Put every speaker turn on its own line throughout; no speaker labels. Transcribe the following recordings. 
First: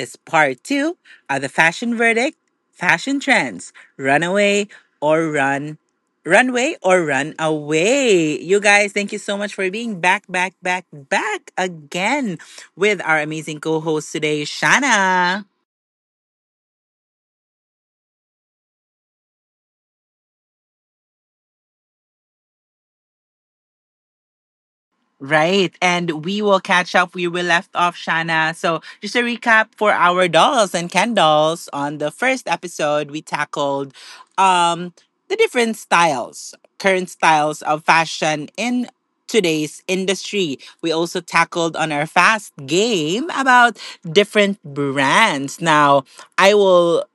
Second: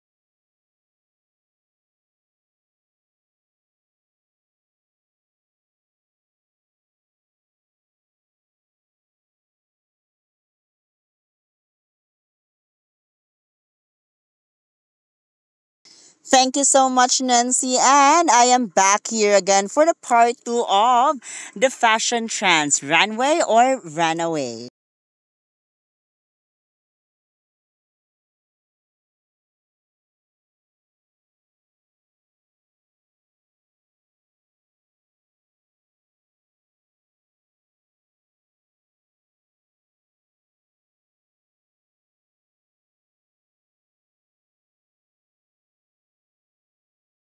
is part two of the fashion verdict, fashion trends, or run, runway or run away. You guys, thank you so much for being back again, with our amazing co-host today, Shana.
Thank you so much, Nancy. And I am back here again for the part two of the fashion trends runway or runaway.
Right. And we will catch up where we left off, Shana. So, just a recap for our dolls and Ken dolls. On the first episode, we tackled um, the different styles, current styles of fashion in today's industry. We also tackled on our fast game about different brands. Now, I will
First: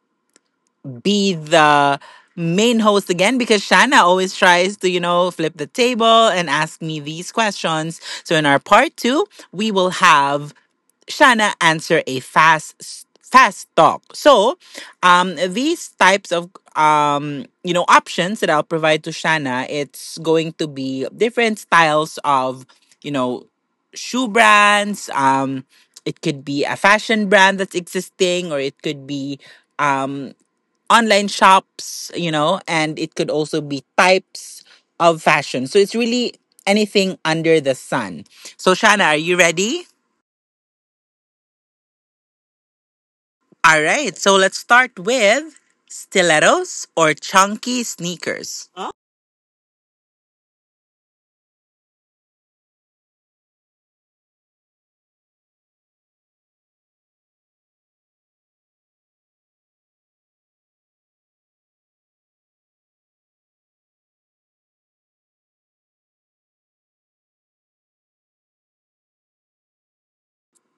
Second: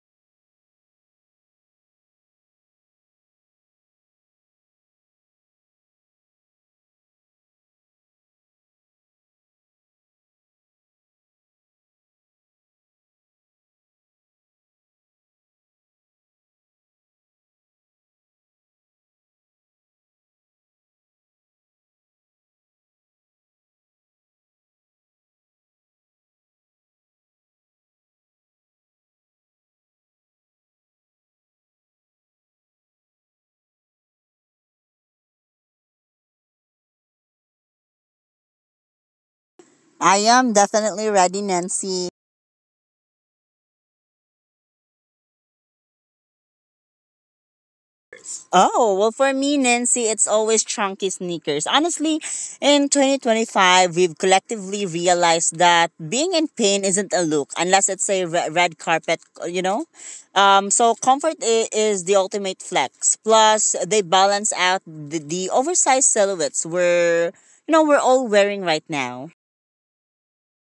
be the main host again, because Shanna always tries to, you know, flip the table and ask me these questions. So in our part two, we will have Shanna answer a fast talk. So these types of you know options that I'll provide to Shanna, it's going to be different styles of, you know, shoe brands. It could be a fashion brand that's existing, or it could be um online shops, you know, and it could also be types of fashion. So it's really anything under the sun. So, Shana, are you ready?
I am definitely ready, Nancy.
All right. So let's start with stilettos or chunky sneakers.
Oh, well, for me, Nancy, it's always chunky sneakers. Honestly, in 2025, we've collectively realized that being in pain isn't a look unless it's a red carpet, you know? Comfort is the ultimate flex. Plus, they balance out the oversized silhouettes we're, you know, we're all wearing right now.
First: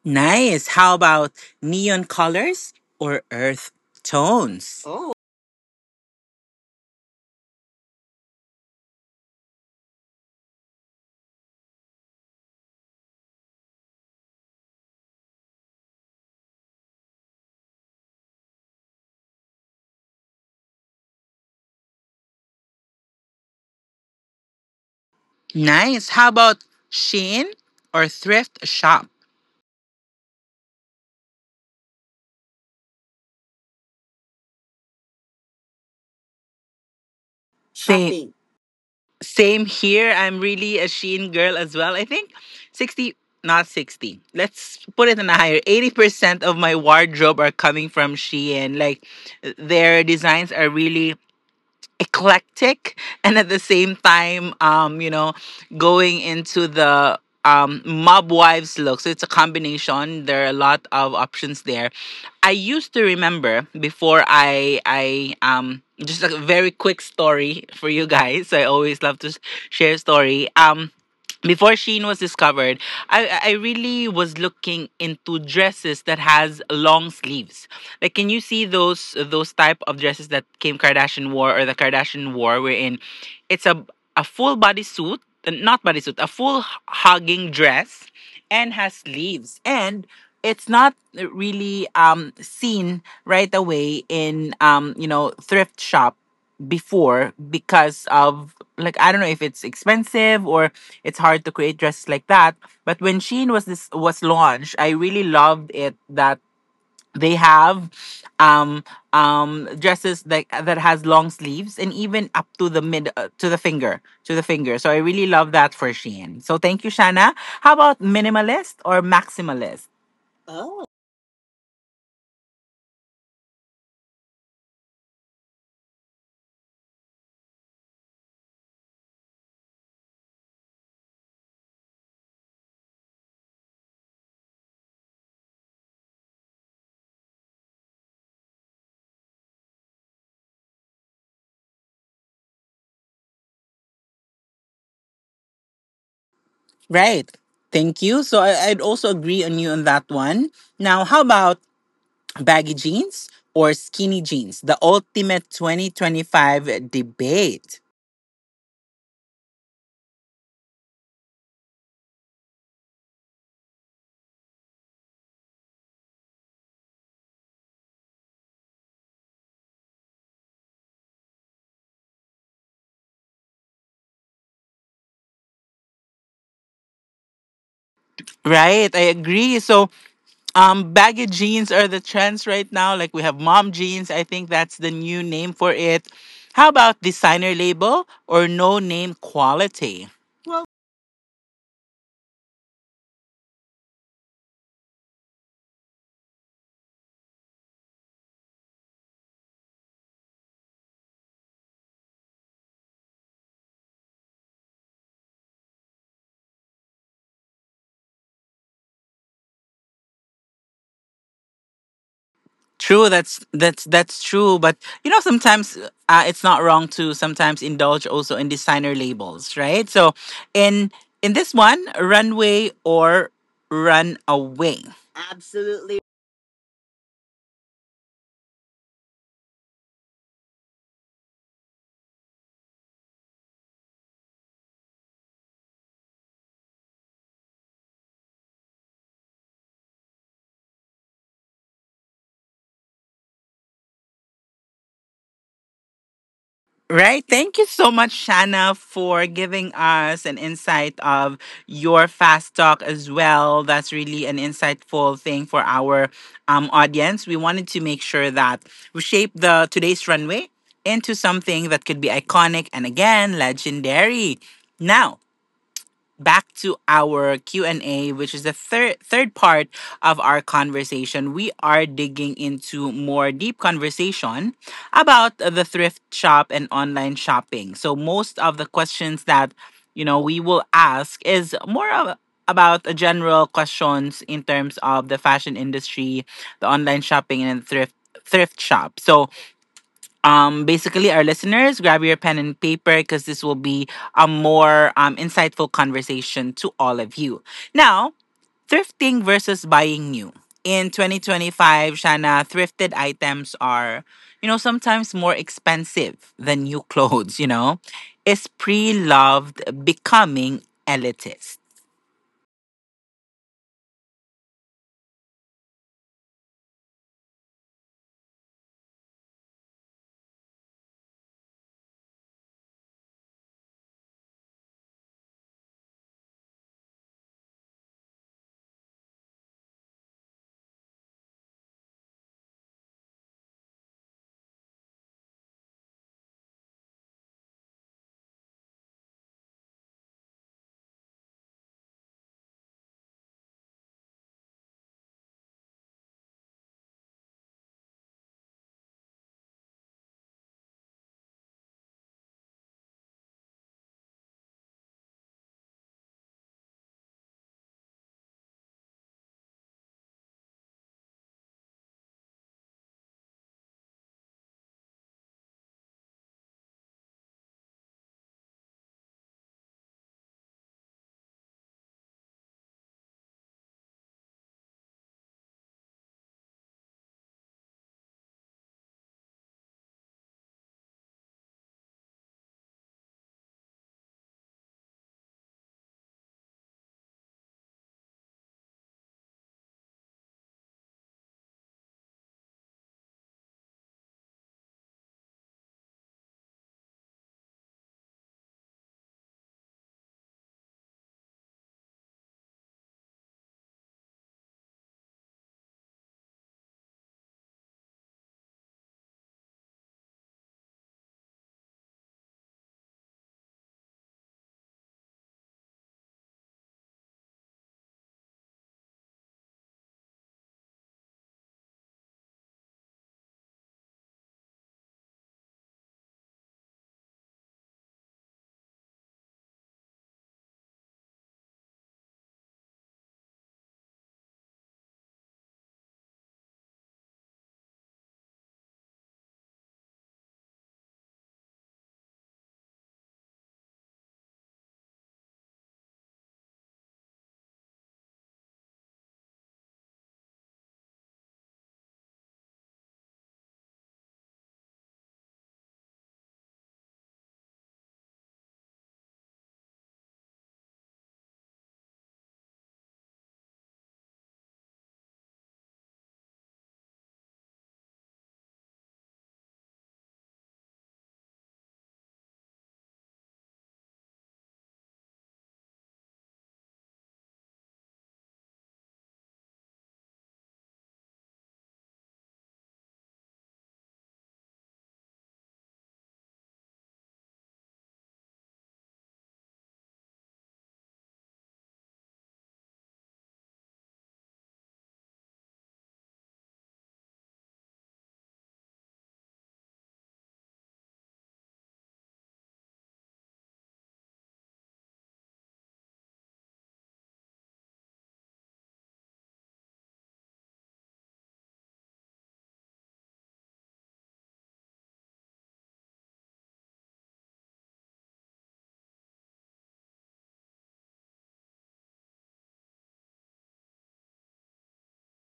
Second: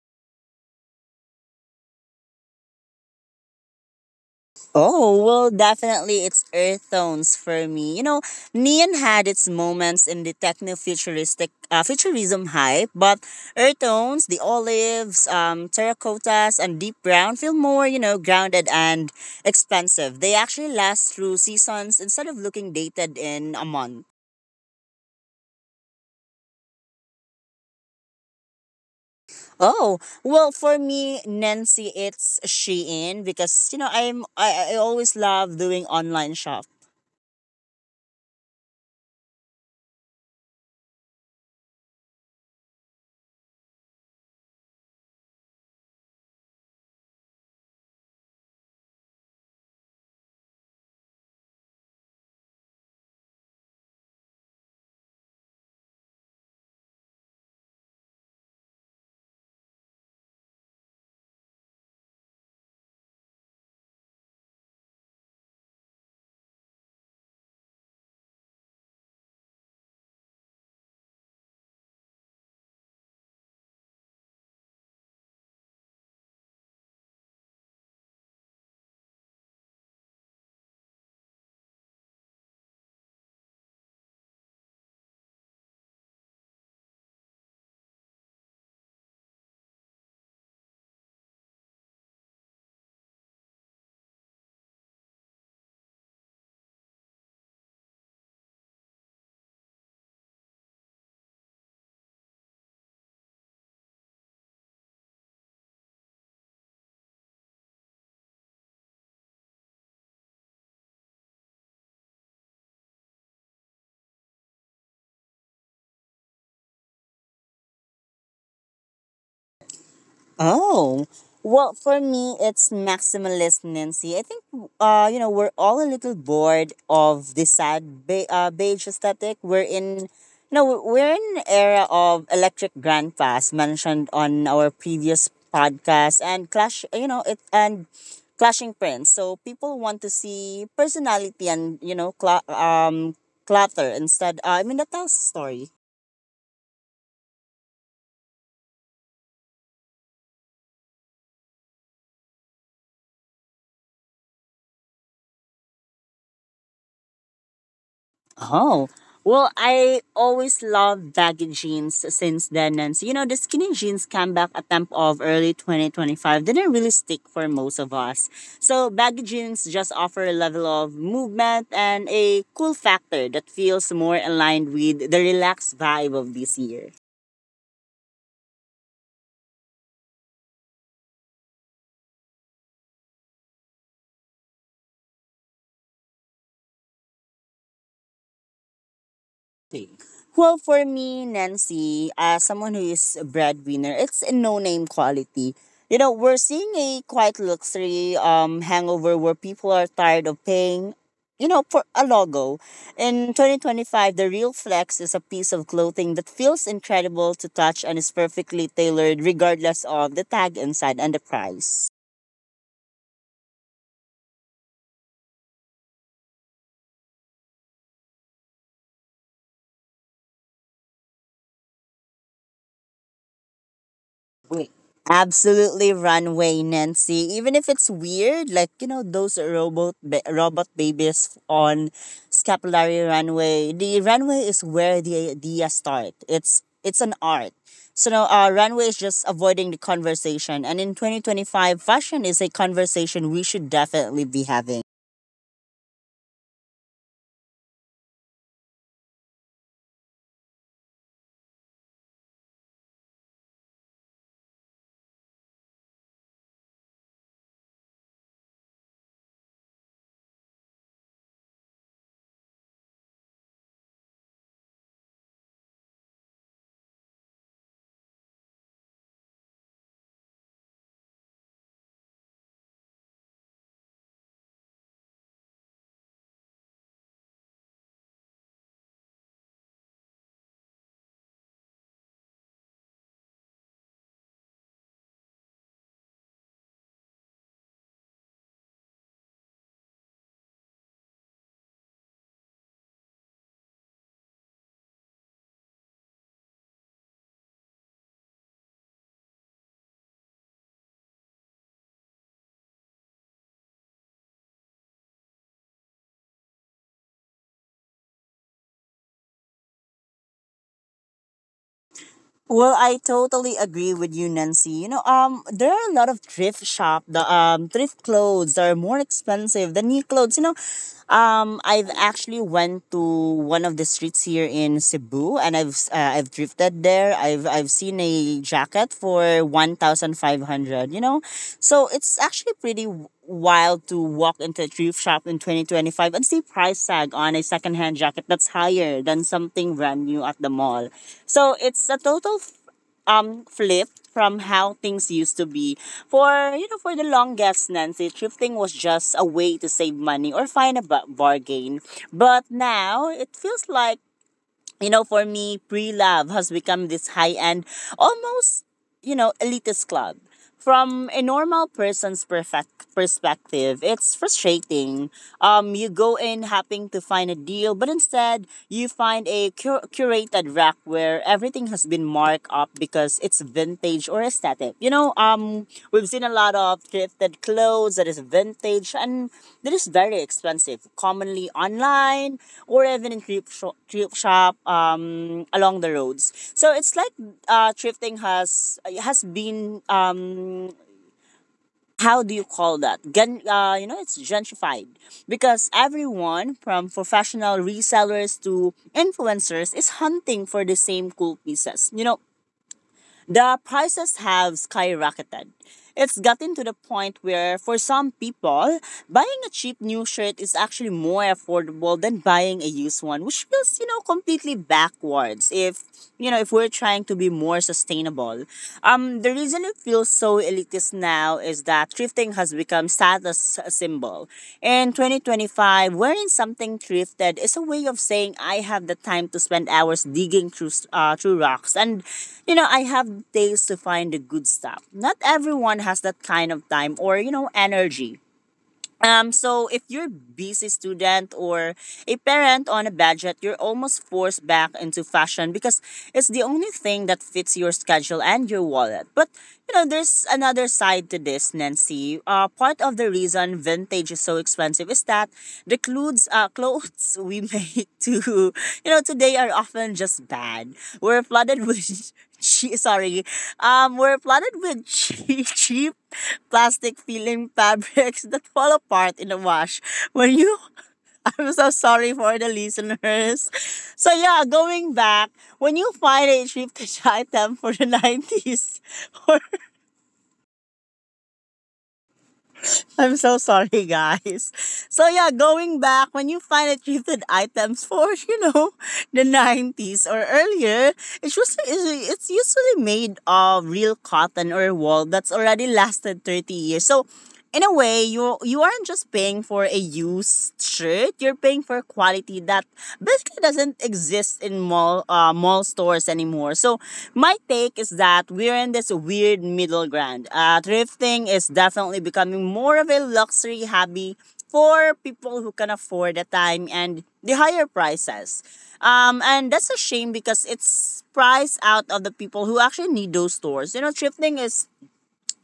Nice. How about neon colors or earth tones? Oh.
Oh, well, definitely it's earth tones for me. You know, neon had its moments in the techno-futuristic futurism hype, but earth tones, the olives, terracottas, and deep brown feel more, you know, grounded and expensive. They actually last through seasons instead of looking dated in a month.
Nice. How about Shein or thrift shop?
Oh, well, for me, Nancy, it's Shein because, you know, I always love doing online shop.
Shopping? Same here. I'm really a Shein girl as well. I think 60, not 60. Let's put it on a higher. 80% of my wardrobe are coming from Shein. Like, their designs are really eclectic, and at the same time, you know, going into the mob wives look. So it's a combination, there are a lot of options there. I used to remember before, I just like a very quick story for you guys, I always love to share story. Before Shein was discovered, I really was looking into dresses that has long sleeves. Like, can you see those type of dresses that Kim Kardashian wore, or the Kardashian wore, wherein it's a full bodysuit, not bodysuit, a full hugging dress, and has leaves, and it's not really seen right away in you know thrift shop before, because of like, I don't know if it's expensive or it's hard to create dresses like that. But when Shein was, this was launched, I really loved it that they have um dresses that that has long sleeves, and even up to the mid, to the finger. So I really love that for Shein. So thank you, Shana. How about minimalist or maximalist? Oh.
Oh, well, for me, it's maximalist Nancy. I think, you know, we're all a little bored of this sad beige aesthetic. We're in, you know, we're in an era of electric grandpas mentioned on our previous podcast and clash, you know, it and clashing prints. So people want to see personality and you know, cla clutter instead. I mean, that tells a story.
Right, thank you. So I'd also agree on you on that one. Now, how about baggy jeans or skinny jeans, the ultimate 2025 debate?
Oh. Well, I always love baggy jeans since then. And so, you know, the skinny jeans comeback attempt of early 2025 didn't really stick for most of us. So, baggy jeans just offer a level of movement and a cool factor that feels more aligned with the relaxed vibe of this year.
Right, I agree. So, baggy jeans are the trends right now. Like, we have mom jeans. I think that's the new name for it. How about designer label or no name
Okay.
quality?
Well,
Well,
for me, Nancy, as someone who is a breadwinner, it's a no-name quality. You know, we're seeing a quite luxury hangover where people are tired of paying, you know, for a logo. In 2025, the real flex is a piece of clothing that feels incredible to touch and is perfectly tailored regardless of the tag inside and the price.
true. That's true. But you know, sometimes, it's not wrong to sometimes indulge also in designer labels, right? So, in this one, runway or run
Wait.
away.
Absolutely
Absolutely.
runway, Nancy. Even if it's weird, like you know those robot babies on scapulary runway. The runway is where the idea start. It's an art. So now, runway is just avoiding the conversation. And in 2025, fashion is a conversation we should definitely be having.
Right. Thank you so much, Shanna, for giving us an insight of your fast talk as well. That's really an insightful thing for our audience. We wanted to make sure that we shape the today's runway into something that could be iconic and again legendary. Now, back to our Q&A, which is the third part of our conversation. We are digging into more deep conversation about the thrift shop and online shopping. So most of the questions that, you know, we will ask is more of about the general questions in terms of the fashion industry, the online shopping, and thrift shop. So basically, our listeners, grab your pen and paper because this will be a more insightful conversation to all of you. Now, thrifting versus buying new in 2025. Shana, thrifted items are, you know, sometimes more expensive than new clothes, you know. Is pre-loved becoming elitist?
Well, I totally agree with you, Nancy. You know, there are a lot of thrift shop. The thrift clothes are more expensive than new clothes. You know, I've actually went to one of the streets here in Cebu, and I've I've thrifted there. I've seen a jacket for 1,500. You know, so it's actually pretty wild to walk into a thrift shop in 2025 and see price tag on a secondhand jacket that's higher than something brand new at the mall. So it's a total flip from how things used to be. For you know, for the longest, Nancy, thrifting was just a way to save money or find a bargain. But now it feels like you know, for me, pre love has become this high end, almost, you know, elitist club. From a normal person's perfect perspective, it's frustrating. You go in hoping to find a deal, but instead you find a curated rack where everything has been marked up because it's vintage or aesthetic. We've seen a lot of thrifted clothes that is vintage and that is very expensive, commonly online or even in thrift, thrift shop along the roads. So it's like thrifting has been how do you call that? You know, it's gentrified because everyone from professional resellers to influencers is hunting for the same cool pieces. You know, the prices have skyrocketed. It's gotten to the point where, for some people, buying a cheap new shirt is actually more affordable than buying a used one, which feels, you know, completely backwards if, you know, if we're trying to be more sustainable. The reason it feels so elitist realities now is that thrifting has become status symbol. In 2025, wearing something thrifted is a way of saying I have the time to spend hours digging through through rocks, and you know I have days to find the good stuff. Not everyone has that kind of time or you know energy. So if you're busy student or a parent on a budget, you're almost forced back into fashion because it's the only thing that fits your schedule and your wallet. But you know, there's another side to this, Nancy. Part of the reason vintage is so expensive is that the clothes, clothes we make to, you know, today are often just bad. We're flooded with She, sorry, were flooded with cheap plastic filling fabrics that fall apart in the wash. When you, I'm so sorry for the listeners. So yeah, going back, when you find a cheap item for the '90s or I'm so sorry, guys. So yeah, going back, when you find thrifted items for you know the '90s or earlier, it's usually made of real cotton or wool that's already lasted 30 years. So in a way, you aren't just paying for a used shirt. You're paying for quality that basically doesn't exist in mall stores anymore. So my take is that we're in this weird middle ground. Thrifting is definitely becoming more of a luxury hobby for people who can afford the time and the higher prices. And that's a shame because it's priced out of the people who actually need those stores. You know, thrifting is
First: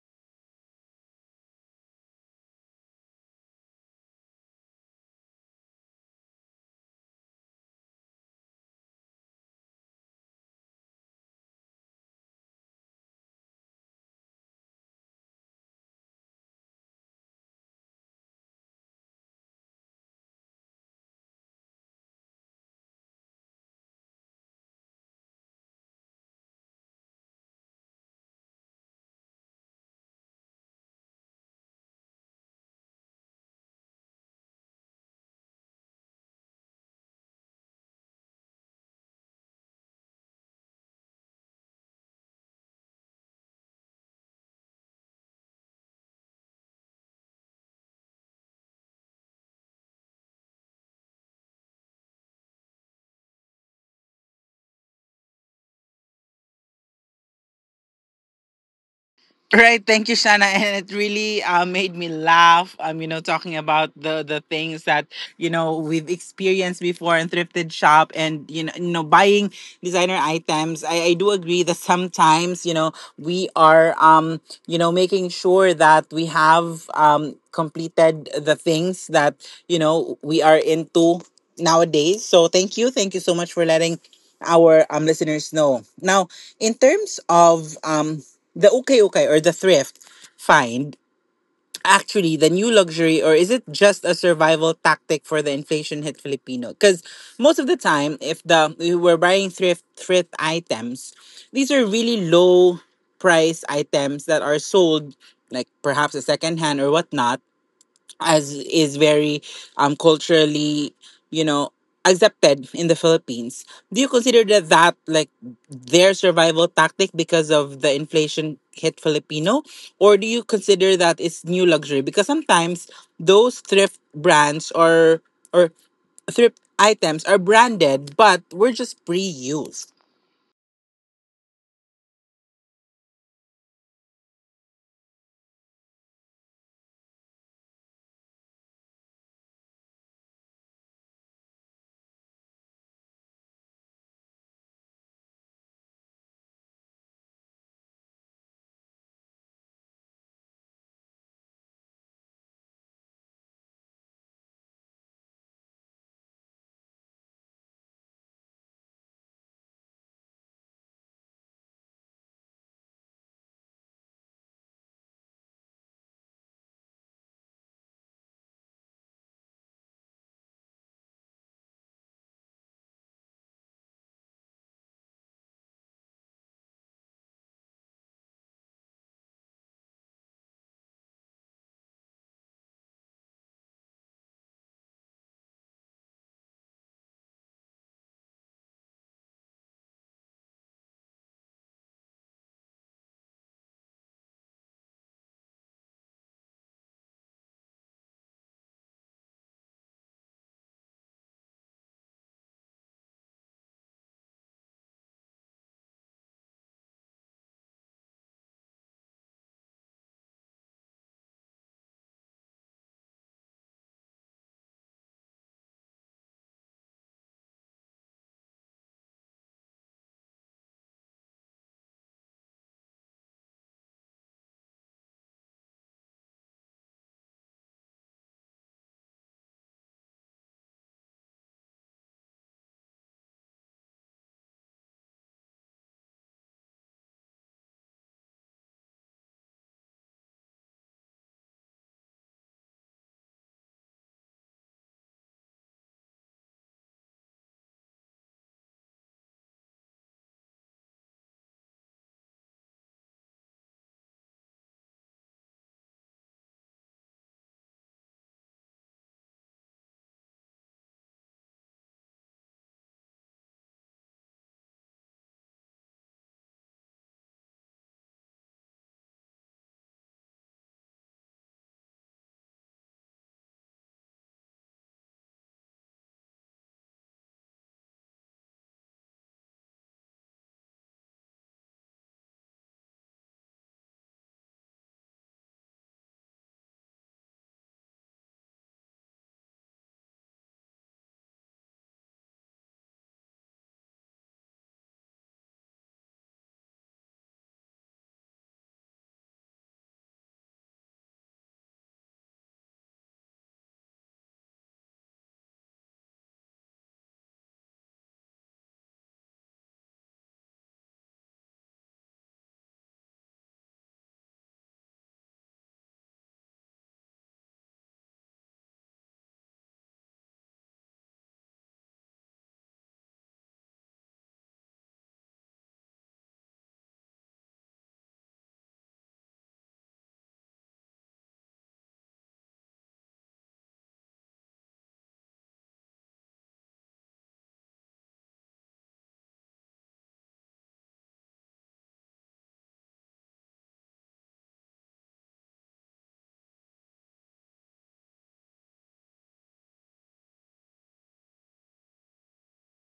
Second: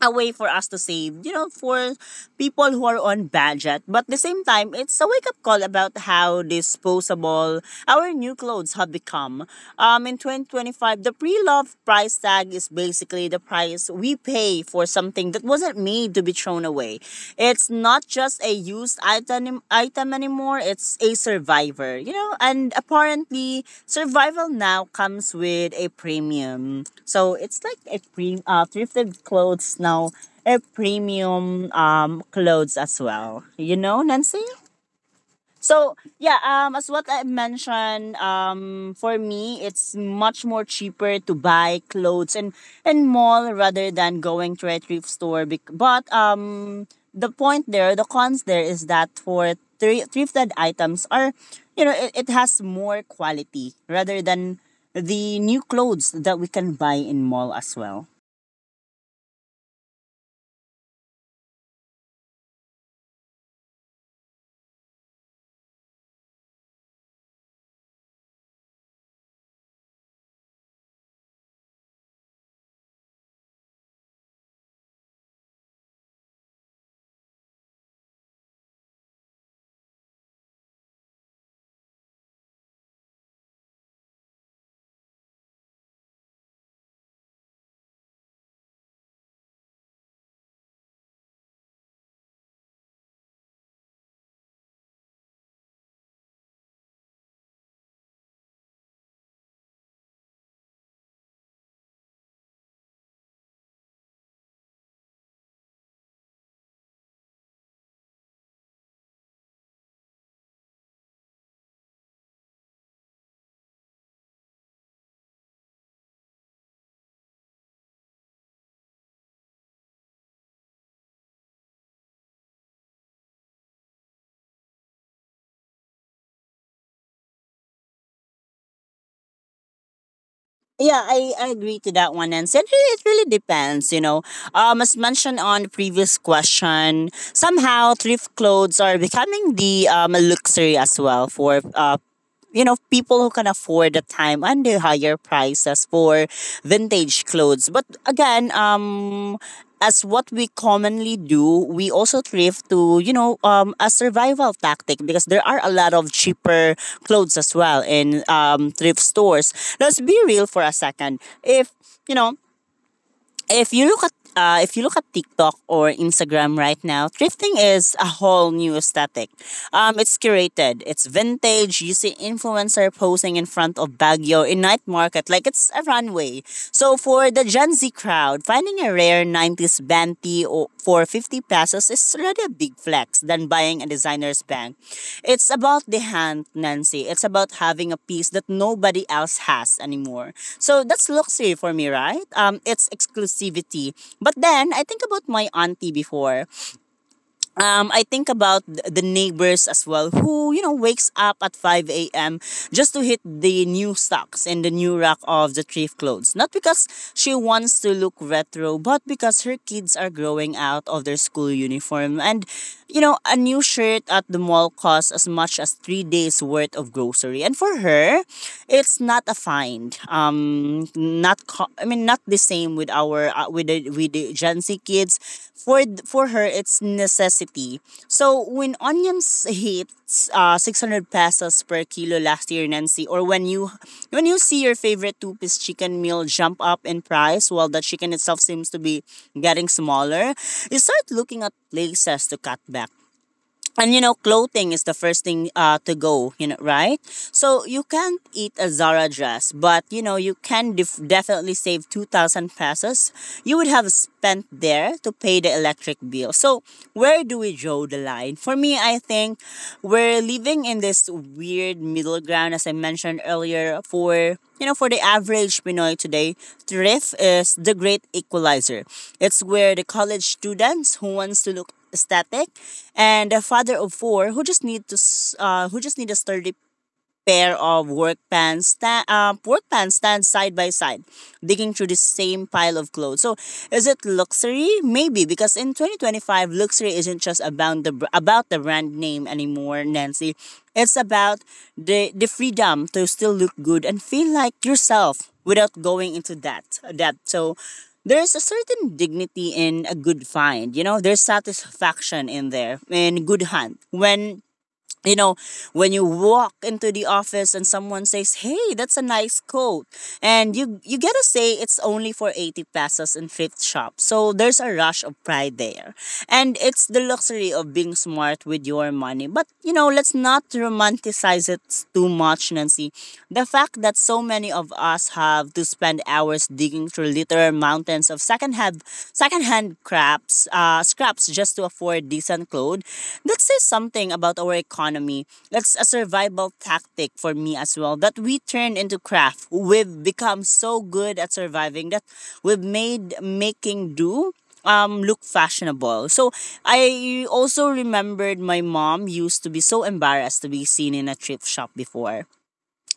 a way for us to save, you know, for people who are on budget. But at the same time, it's a wake up call about how disposable our new clothes have become. In 2025, the pre love price tag is basically the price we pay for something that wasn't made to be thrown away. It's not just a used item anymore, it's a survivor. You know, and apparently survival now comes with a premium. So it's like a pre thrifted clothes now a premium clothes as well. You know, Nancy? So yeah, as what I mentioned, for me it's much more cheaper to buy clothes and mall rather than going to a thrift store. Bec- But The point there, the cons there is that for thrifted items are, you know, it has more quality rather than the new clothes that we can buy in mall as well.
Right, thank you, Shana, and it really, made me laugh. You know, talking about the things that, you know, we've experienced before in thrifted shop, and you know, buying designer items. I do agree that sometimes, you know, we are you know, making sure that we have completed the things that, you know, we are into nowadays. So thank you so much for letting our listeners know. Now, in terms of the, okay or the thrift find. Actually, the new luxury, or is it just a survival tactic for the inflation hit Filipino? Because most of the time, if the, we're buying thrift items, these are really low price items that are sold, like perhaps a second hand or whatnot, as is very culturally, you know, accepted in the Philippines. Do you consider that, that like, their survival tactic because of the inflation hit Filipino, or do you consider that it's new luxury because sometimes those thrift brands or or thrift items are branded but were just pre-used?
Yeah, I agree to that one, and it really depends, you know. As mentioned on the previous question, somehow thrift clothes are becoming the luxury as well for you know people who can afford the time and the higher prices for vintage clothes, but again as what we commonly do we also thrift to you know a survival tactic because there are a lot of cheaper clothes as well in thrift stores. Let's be real for a second. If you know, if you look at if you look at TikTok or Instagram right now, thrifting is a whole new aesthetic. It's curated, it's vintage. You see influencer posing in front of Baguio in night market like it's a runway. So for the Gen Z crowd, finding a rare '90s Fenty for 50 pesos is really a big flex than buying a designer's bag. It's about the hand, Nancy. It's about having a piece that nobody else has anymore. So that's luxury for me, right? It's exclusivity. But then I think about my auntie before I think about the neighbors as well who, you know, wakes up at 5 a.m. just to hit the new stocks and the new rack of the thrift clothes. Not because she wants to look retro, but because her kids are growing out of their school uniform. And, you know, a new shirt at the mall costs as much as 3 days worth of grocery. And for her, it's not a find. Not co- I mean not the same with our with the Gen Z kids. For for her it's necessity. So when onions hit 600 pesos per kilo last year, Nancy, or when you see your favorite two-piece chicken meal jump up in price while the chicken itself seems to be getting smaller, you start looking at places to cut back, and you know clothing is the first thing to go, right? So you can't eat a Zara dress, but you know you can definitely save 2000 pesos you would have spent there to pay the electric bill. So where do we draw the line? For me, I think we're living in this weird middle ground. As I mentioned earlier, for you know for the average Pinoy today, thrift is the great equalizer. It's where the college students who wants to look aesthetic, and a father of four who just who just need a sturdy pair of work pants, work pants stand side by side, digging through the same pile of clothes. So, is it luxury? Maybe, because in 2025, luxury isn't just about the about the brand name anymore, Nancy. It's about the freedom to still look good and feel like yourself without going into that. So, there's a certain dignity in a good find. You know, there's satisfaction in there in good hunt when you know, when you walk into the office and someone says, "Hey, that's a nice coat," and you gotta say it's only for 80 pesos in thrift shop. So there's a rush of pride there, and it's the luxury of being smart with your money. But you know, let's not romanticize it too much, Nancy. The fact that so many of us have to spend hours digging through literal mountains of secondhand crafts, scraps just to afford decent clothes, that says something about our economy. That's a survival tactic for me as well, that we turn into craft. We've become so good at surviving that we've made making do look fashionable. So I also remembered my mom used to be so embarrassed to be seen in a thrift shop before.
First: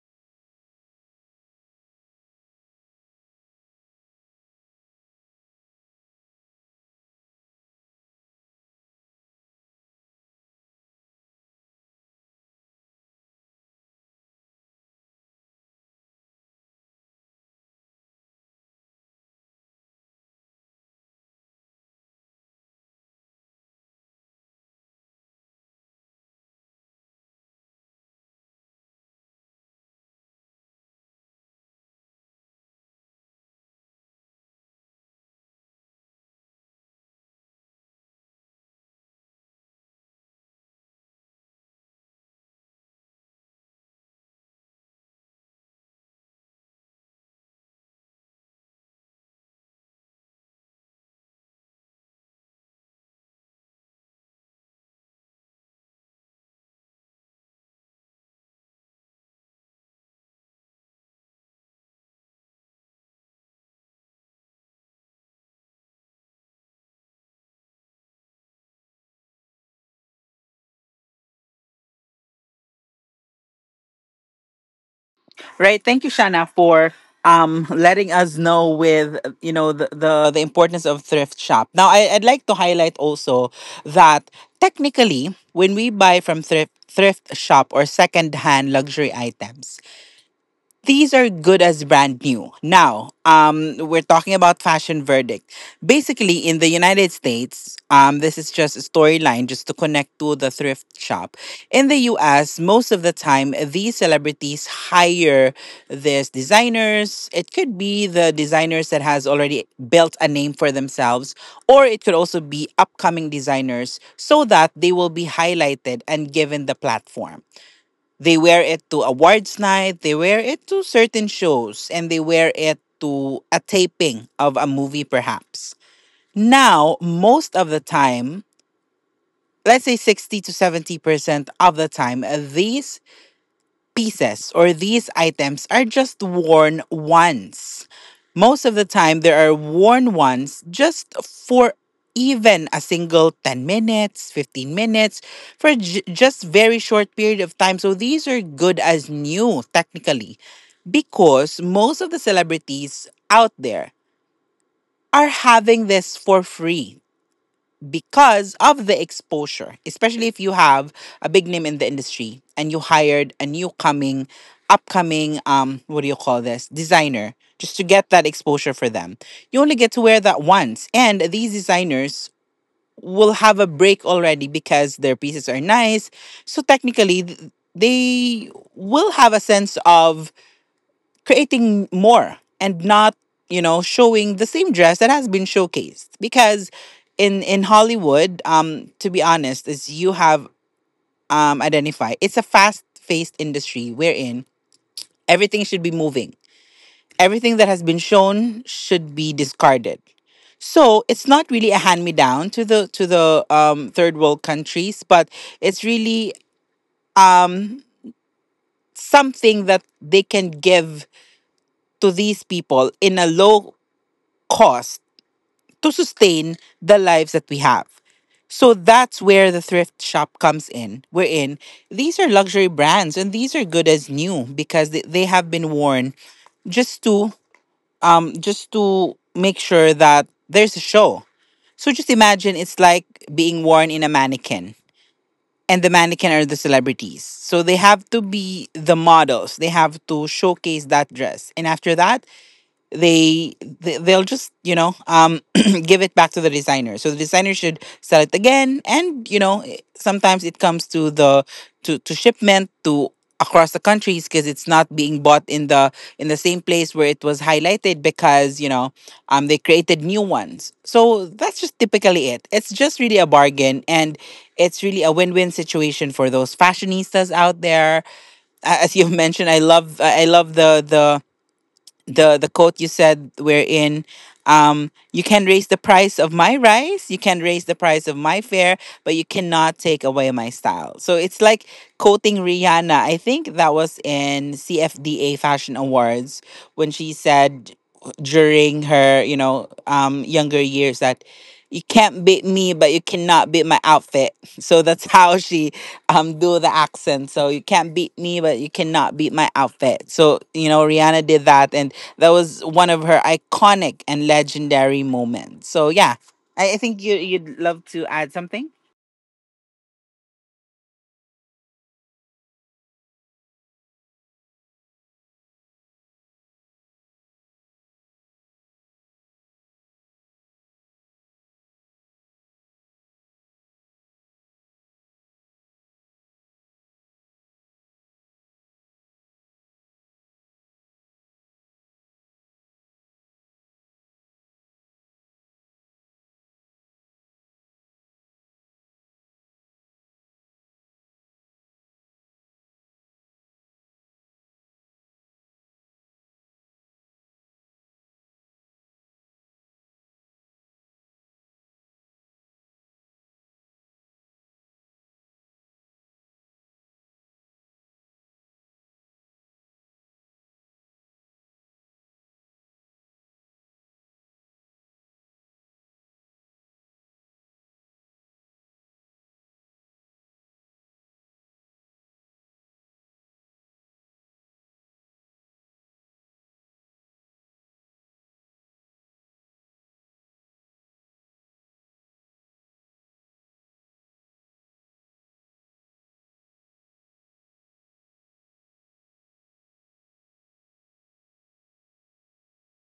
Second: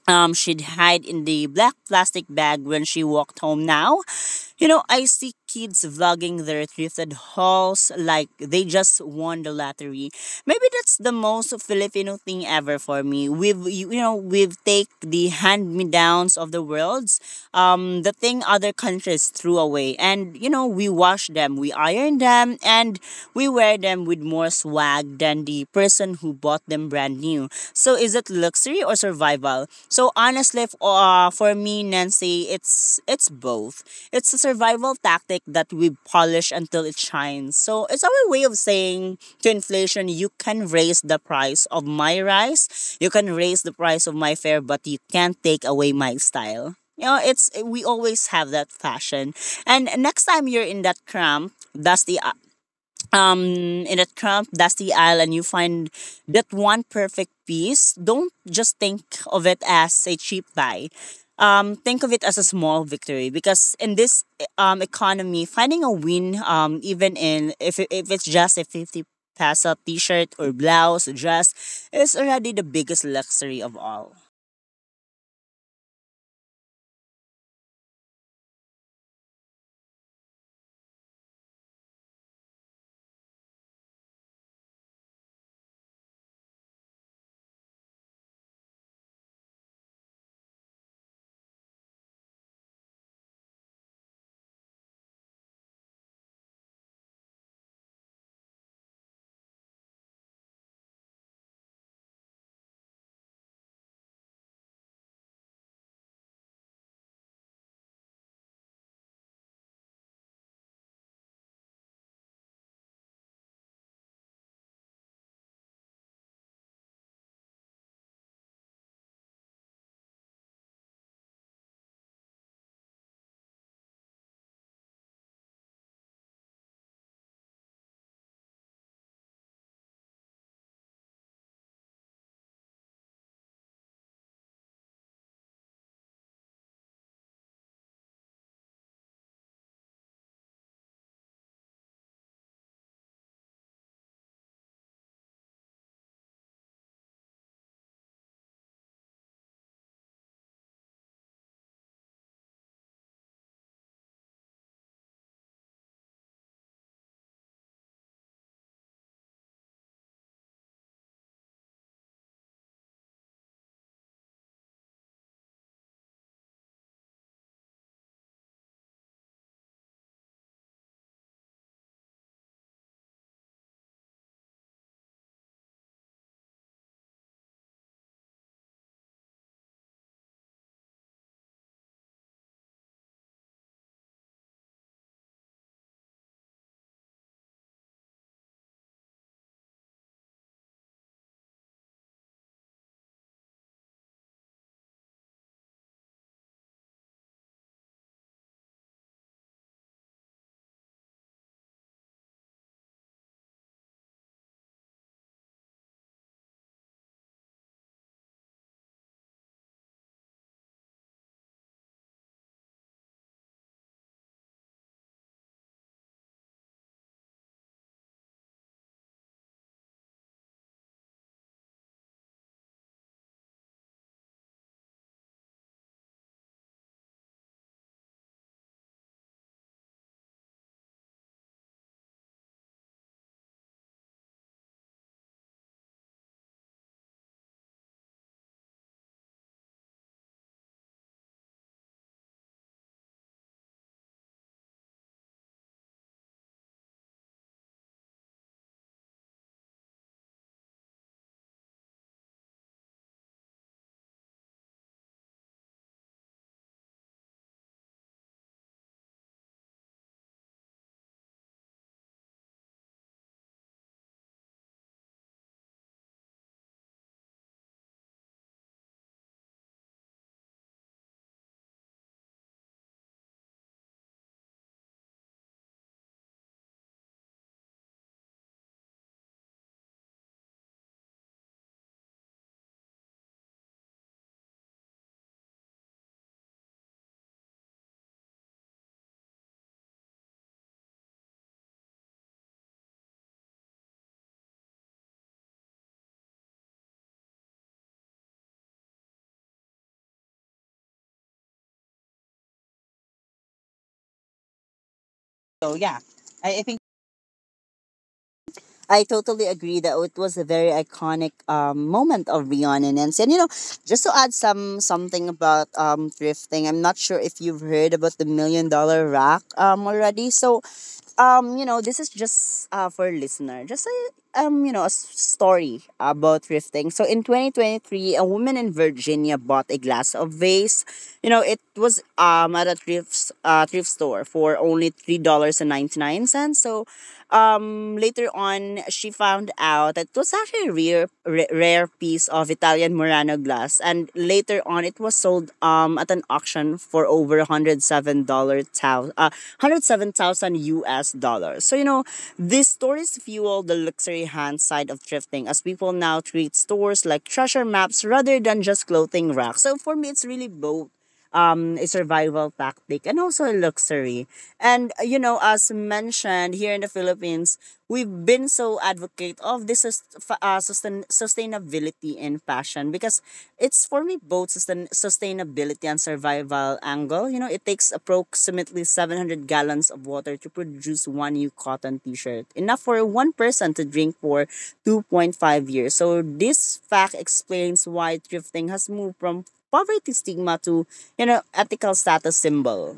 She'd hide in the black plastic bag when she walked home now. You know, I see kids vlogging their thrifted hauls like they just won the lottery. Maybe that's the most Filipino thing ever for me. We've we've take the hand me downs of the worlds, the thing other countries threw away, and you know we wash them, we iron them, and we wear them with more swag than the person who bought them brand new. So is it luxury or survival? So honestly, for me, Nancy, it's both. It's a survival tactic that we polish until it shines. So it's our way of saying to inflation, you can raise the price of my rice, you can raise the price of my fare, but you can't take away my style. You know, it's we always have that fashion. And next time you're in that cramp, dusty um in a tramp dusty aisle and you find that one perfect piece, don't just think of it as a cheap buy, think of it as a small victory, because in this economy finding a win, even in if it's just a 50 peso t-shirt or blouse or dress, is already the biggest luxury of all.
Right. Thank you, Shana, for letting us know with, you know, the importance of thrift shop. Now I'd like to highlight also that technically, when we buy from thrift shop or secondhand luxury items, these are good as brand new. Now, we're talking about fashion verdict. Basically, in the United States, this is just a storyline just to connect to the thrift shop. In the US, most of the time, these celebrities hire these designers. It could be the designers that has already built a name for themselves, or it could also be upcoming designers so that they will be highlighted and given the platform. They wear it to awards night, they wear it to certain shows, and they wear it to a taping of a movie, perhaps. Now, most of the time, let's say 60 to 70% of the time, these pieces or these items are just worn once. Most of the time, they are worn once just for even a single 10 minutes, 15 minutes, for just very short period of time. So these are good as new technically, because most of the celebrities out there are having this for free because of the exposure, especially if you have a big name in the industry and you hired a new coming, upcoming, what do you call this, designer, just to get that exposure for them. You only get to wear that once. And these designers will have a break already because their pieces are nice. So technically, they will have a sense of creating more, and not, you know, showing the same dress that has been showcased. Because in Hollywood, um, to be honest, as you have identified, it's a fast paced industry, wherein everything should be moving, everything that has been shown should be discarded. So it's not really a hand me down to the, third world countries, but it's really, um, something that they can give to these people in a low cost to sustain the lives that we have. So that's where the thrift shop comes in. We're in. These are luxury brands, and these are good as new because they have been worn just to, just to make sure that there's a show. So just imagine, it's like being worn in a mannequin, and the mannequin are the celebrities. So they have to be the models. They have to showcase that dress. And after that, they they'll just, you know, give it back to the designer, so the designer should sell it again. And you know, sometimes it comes to the, to shipment to across the countries, because it's not being bought in the, in the same place where it was highlighted, because you know, um, they created new ones. So that's just typically, it's just really a bargain, and it's really a win-win situation for those fashionistas out there. As you have mentioned, I love the quote you said, wherein, um, you can raise the price of my rice, you can raise the price of my fare, but you cannot take away my style. So it's like quoting Rihanna. I think that was in CFDA Fashion Awards, when she said, during her, you know, um, younger years, that, "You can't beat me, but you cannot beat my outfit," so that's how she, um, do the accent. So, "You can't beat me, but you cannot beat my outfit." So you know, Rihanna did that, and that was one of her iconic and legendary
So
moments.
yeah,
So yeah,
I think
I think you'd love to add something.
I totally agree that it was a very iconic moment of reonenance. And Nancy. And you know, just to add something about thrifting, I'm not sure if you've heard about the million dollar rack already. So, you know, this is just for listener, just a you know, a story about thrifting. So in 2023, a woman in Virginia bought a glass of vase. You know, it was at a thrift store for only $3 and 99 cents. So, later on, she found out that it was actually a rare piece of Italian Murano glass, and later on, it was sold at an auction for over 107,000 US dollars. So you know, these stories fuel the luxury hand side of thrifting, as people now treat stores like treasure maps rather than just clothing racks. So for me, it's really both a survival tactic and also a luxury. And you know, as mentioned here in the Philippines, we've been so advocate of this sustainability in fashion, because it's for me both sustainability and survival angle. You know, it takes approximately 700 gallons of water to produce one new cotton t-shirt, enough for one person to drink for 2.5 years. So this fact explains why thrifting has moved from poverty stigma to, you know, ethical status symbol.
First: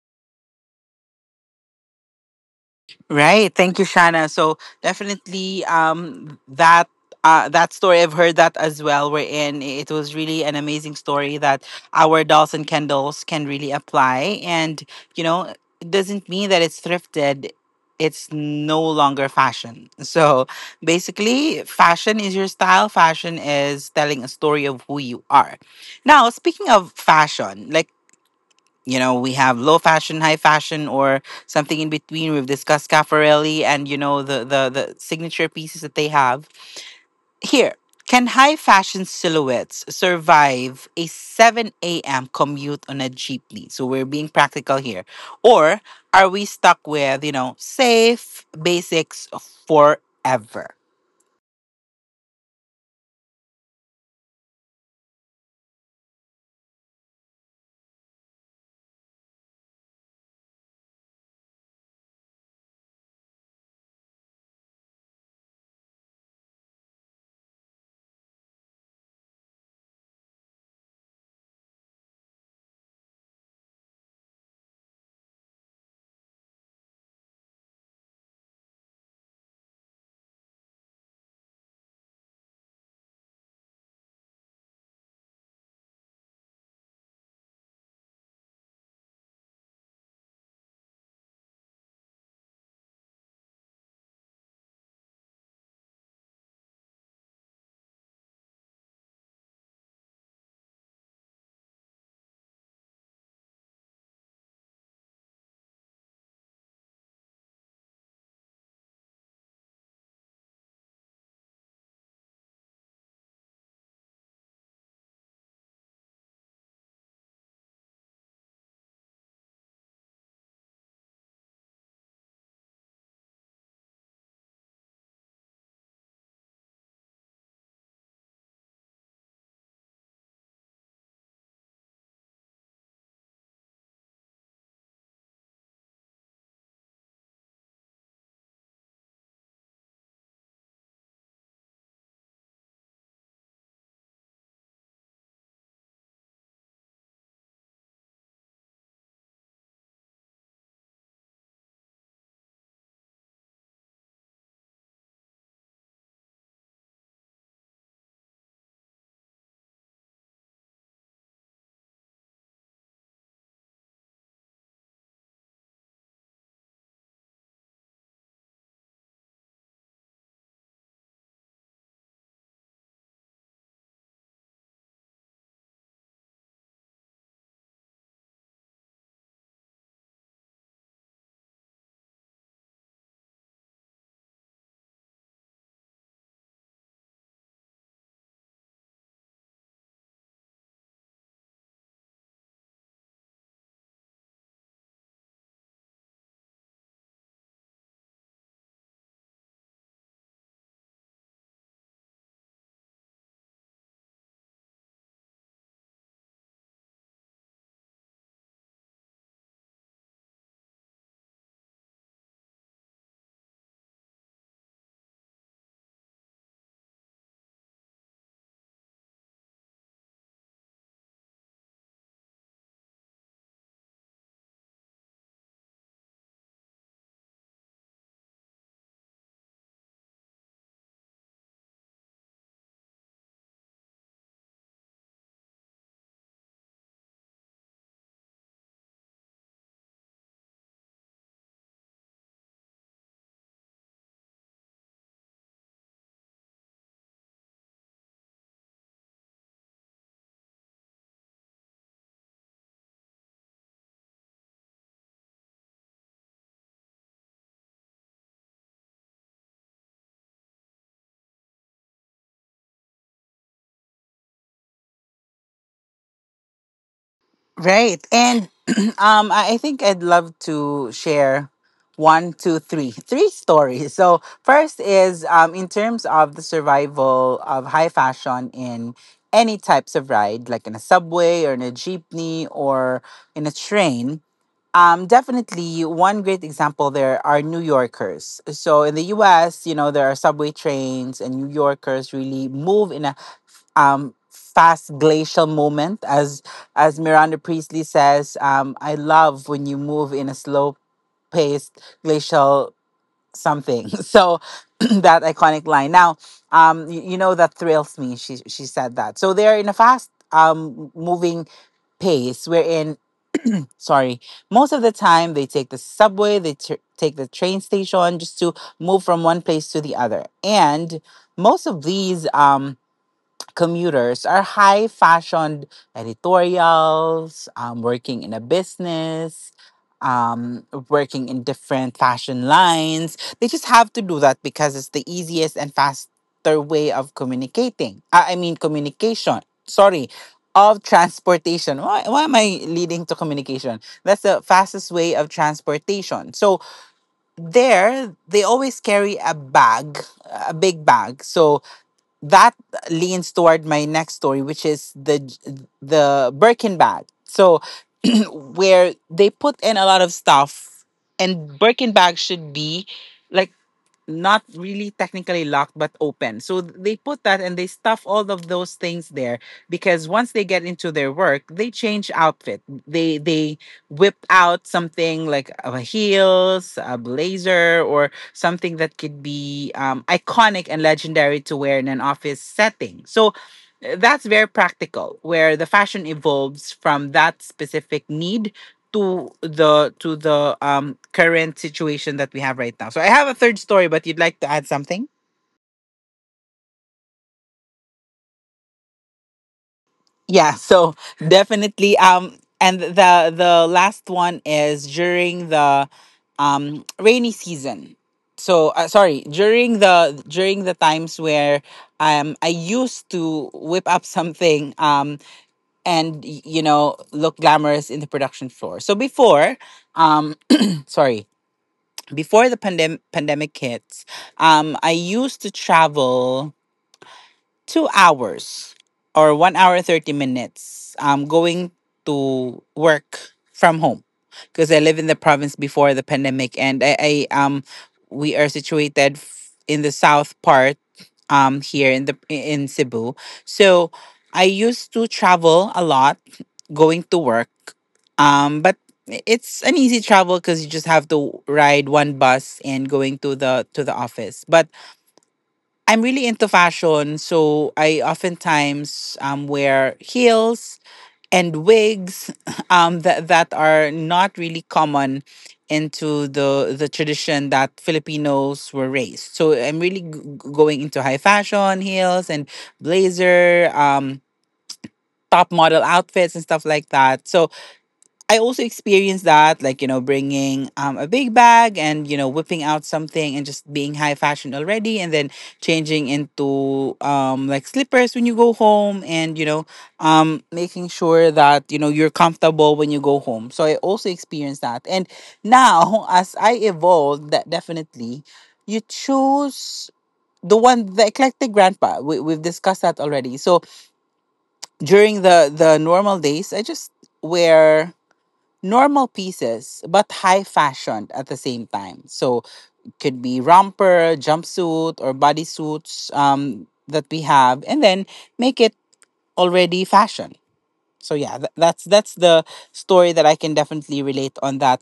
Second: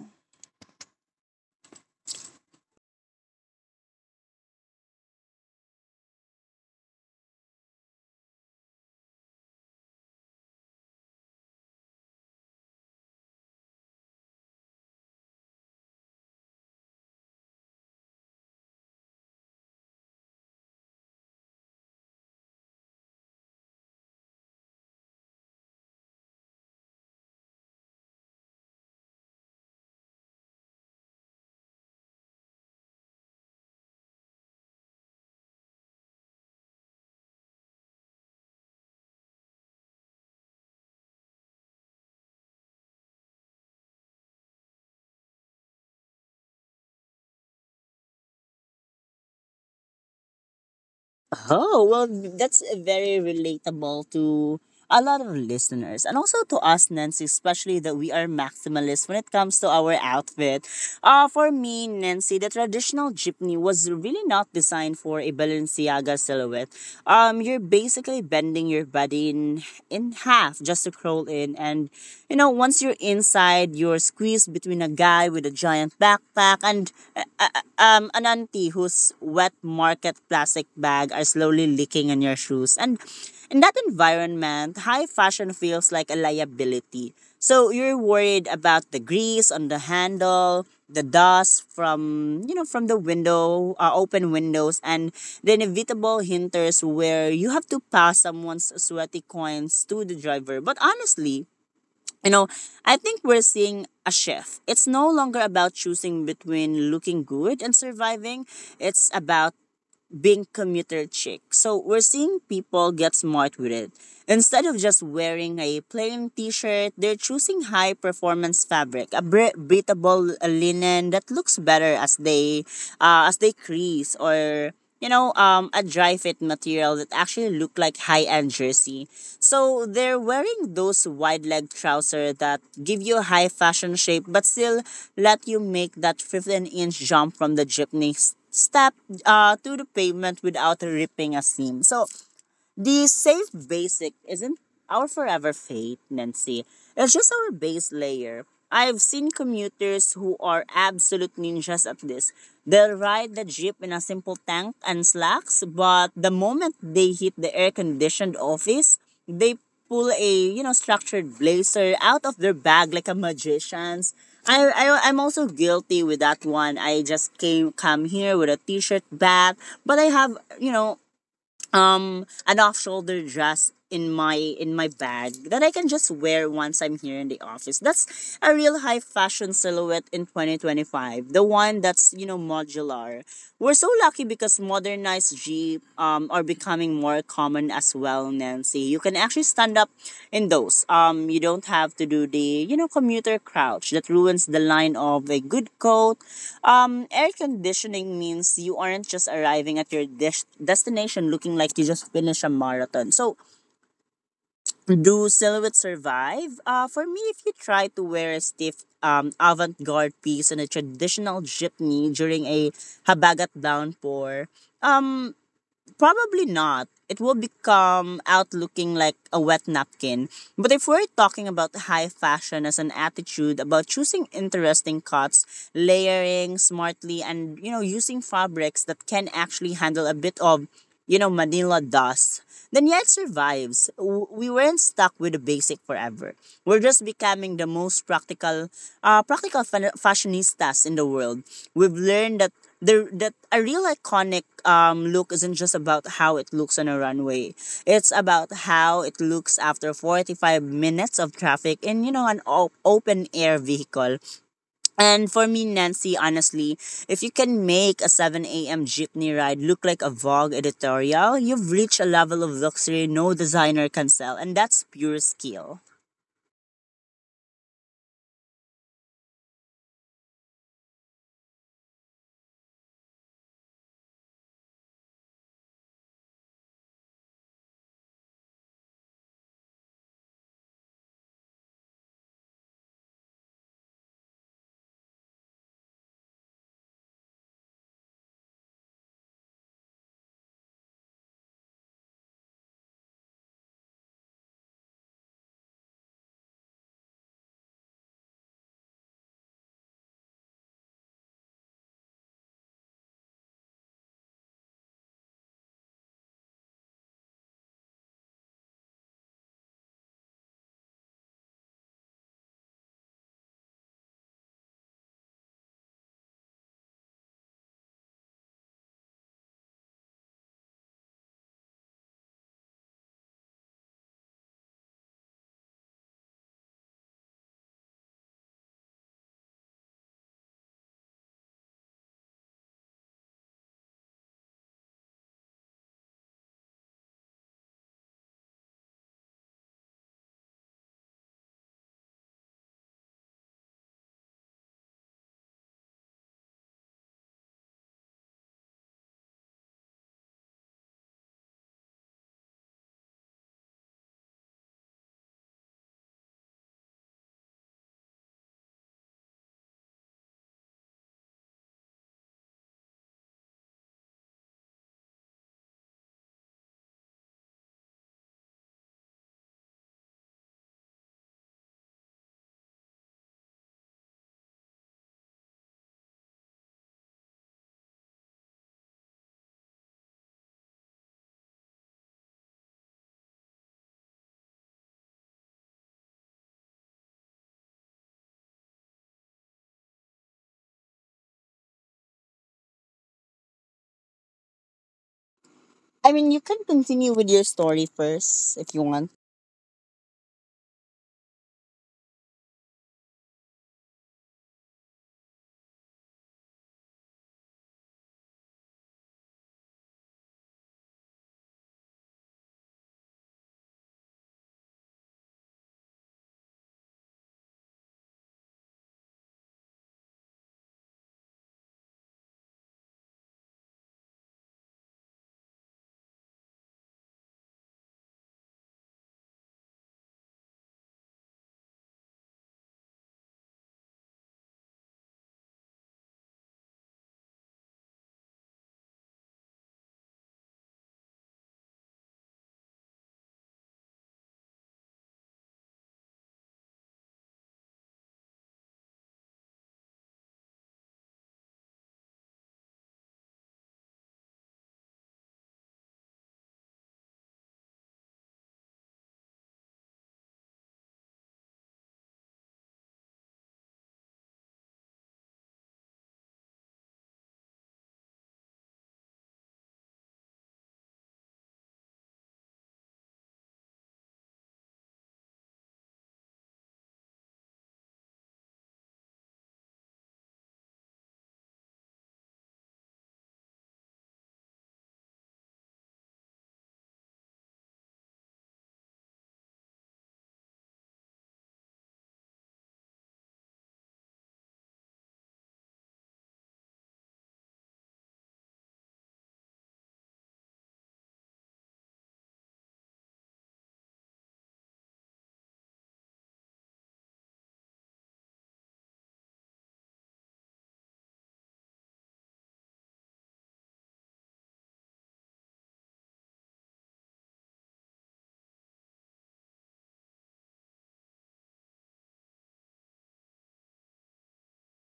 Right. Thank you, Shana. So definitely that story I've heard that as well. We're in it was really an amazing story that our dolls and candles can really apply. And you know, it doesn't mean that it's thrifted. It's no longer fashion. So basically, fashion is your style. Fashion is telling a story of who you are. Now, speaking of fashion, like we have low fashion high fashion or something in between. We've discussed caffarelli, and the signature pieces that they have here. Can high fashion silhouettes survive a 7 a.m. commute on a jeepney, so we're being practical here, or are we stuck with safe basics forever?
Oh, well, that's very relatable to a lot of listeners and also to us, Nancy, especially that we are maximalists when it comes to our outfit. For me, Nancy, the traditional jeepney was really not designed for a Balenciaga silhouette. You're basically bending your body in half just to crawl in. And, you know, once you're inside, you're squeezed between a guy with a giant backpack pack, and an auntie whose wet market plastic bag are slowly leaking in your shoes. And in that environment, high fashion feels like a liability. So you're worried about the grease on the handle, the dust from you know from the window, open windows, and the inevitable hinders where you have to pass someone's sweaty coins to the driver. But honestly, you know, I think we're seeing a shift. It's no longer about choosing between looking good and surviving. It's about being commuter chic. So we're seeing people get smart with it. Instead of just wearing a plain t-shirt, they're choosing high performance fabric, a breathable linen that looks better as they crease, or you know a dry fit material that actually look like high end jersey. So they're wearing those wide leg trousers that give you a high fashion shape but still let you make that 15-inch jump from the jeepney stepped to the pavement without ripping a seam. So, the safe basic isn't our forever fate, Nancy. It's just our base layer. I've seen commuters who are absolute ninjas at this. They'll ride the jeep in a simple tank and slacks, but the moment they hit the air-conditioned office, they pull a you know structured blazer out of their bag like a magician's. I'm also guilty with that one. I just came come here with a t-shirt bag, but I have you know an off shoulder dress in my bag that I can just wear once I'm here in the office. That's a real high fashion silhouette in 2025. The one that's, you know, modular. We're so lucky because modernized Jeep are becoming more common as well, Nancy. You can actually stand up in those. You don't have to do the you know commuter crouch that ruins the line of a good coat. Air conditioning means you aren't just arriving at your destination looking like you just finished a marathon. So do silhouettes survive? For me, if you try to wear a stiff avant-garde piece and a traditional jeepney during a habagat downpour, probably not. It will become out looking like a wet napkin. But if we're talking about high fashion as an attitude, about choosing interesting cuts, layering smartly, and you know, using fabrics that can actually handle a bit of you know, Manila dust, then yet survives. We weren't stuck with the basic forever. We're just becoming the most practical, fashionistas in the world. We've learned that a real iconic look isn't just about how it looks on a runway. It's about how it looks after 45 minutes of traffic in, you know, an open air vehicle. And for me, Nancy, honestly, if you can make a 7 a.m. jeepney ride look like a Vogue editorial, you've reached a level of luxury no designer can sell, and that's pure skill.
Right. And I think I'd love to share one, two, three stories. So first is in terms of the survival of high fashion in any types of ride, like in a subway or in a jeepney or in a train. Definitely, one great example there are New Yorkers. So in the U.S., you know there are subway trains, and New Yorkers really move in a fast glacial moment. As Miranda Priestley says, I love when you move in a slow paced glacial something. So that iconic line. Now, you know that thrills me. She said that. So they're in a fast moving pace wherein um sorry, most of the time they take the subway, they take the train station just to move from one place to the other. And most of these commuters are high fashioned editorials, working in a business, working in different fashion lines. They just have to do that because it's the easiest and faster way of communicating. I mean, communication. Sorry. Of transportation. Why am I leading to communication? That's the fastest way of transportation. So, there, they always carry a bag, a big bag. So, that leans toward my next story, which is the Birkin bag. So where they put in a lot of stuff, and Birkin bag should be like not really technically locked but open. So they put that and they stuff all of those things there because once they get into their work, they change outfit. They whip out something like a heels, a blazer, or something that could be iconic and legendary to wear in an office setting. So that's very practical where the fashion evolves from that specific need to the current situation that we have right now. So I have a third story, but you'd like to add something?
I mean, you can continue with your story first if you want.
Yeah, so definitely and the last one is during the rainy season. So sorry, during the times where I used to whip up something and look glamorous in the production floor. So before um sorry, before the pandemic hits, I used to travel 2 hours or 1 hour 30 minutes, going to work from home because I live in the province before the pandemic, and I we are situated in the south part, here in the in Cebu, so. I used to travel a lot going to work. But it's an easy travel because you just have to ride one bus and going to the office. But I'm really into fashion, so I oftentimes wear heels and wigs that are not really common into the tradition that Filipinos were raised. So I'm really going into high fashion, heels and blazer, top model outfits and stuff like that. So I also experienced that, like, bringing a big bag and, whipping out something and just being high fashion already and then changing into like slippers when you go home and, making sure that, you're comfortable when you go home. So I also experienced that. And now, as I evolved, that definitely you choose the one, the eclectic grandpa. We've discussed that already. So during the normal days, I just wear normal pieces, but high fashion at the same time. So could be romper, jumpsuit, or bodysuits that we have, and then make it already fashion. So yeah, that's the story that I can definitely relate on that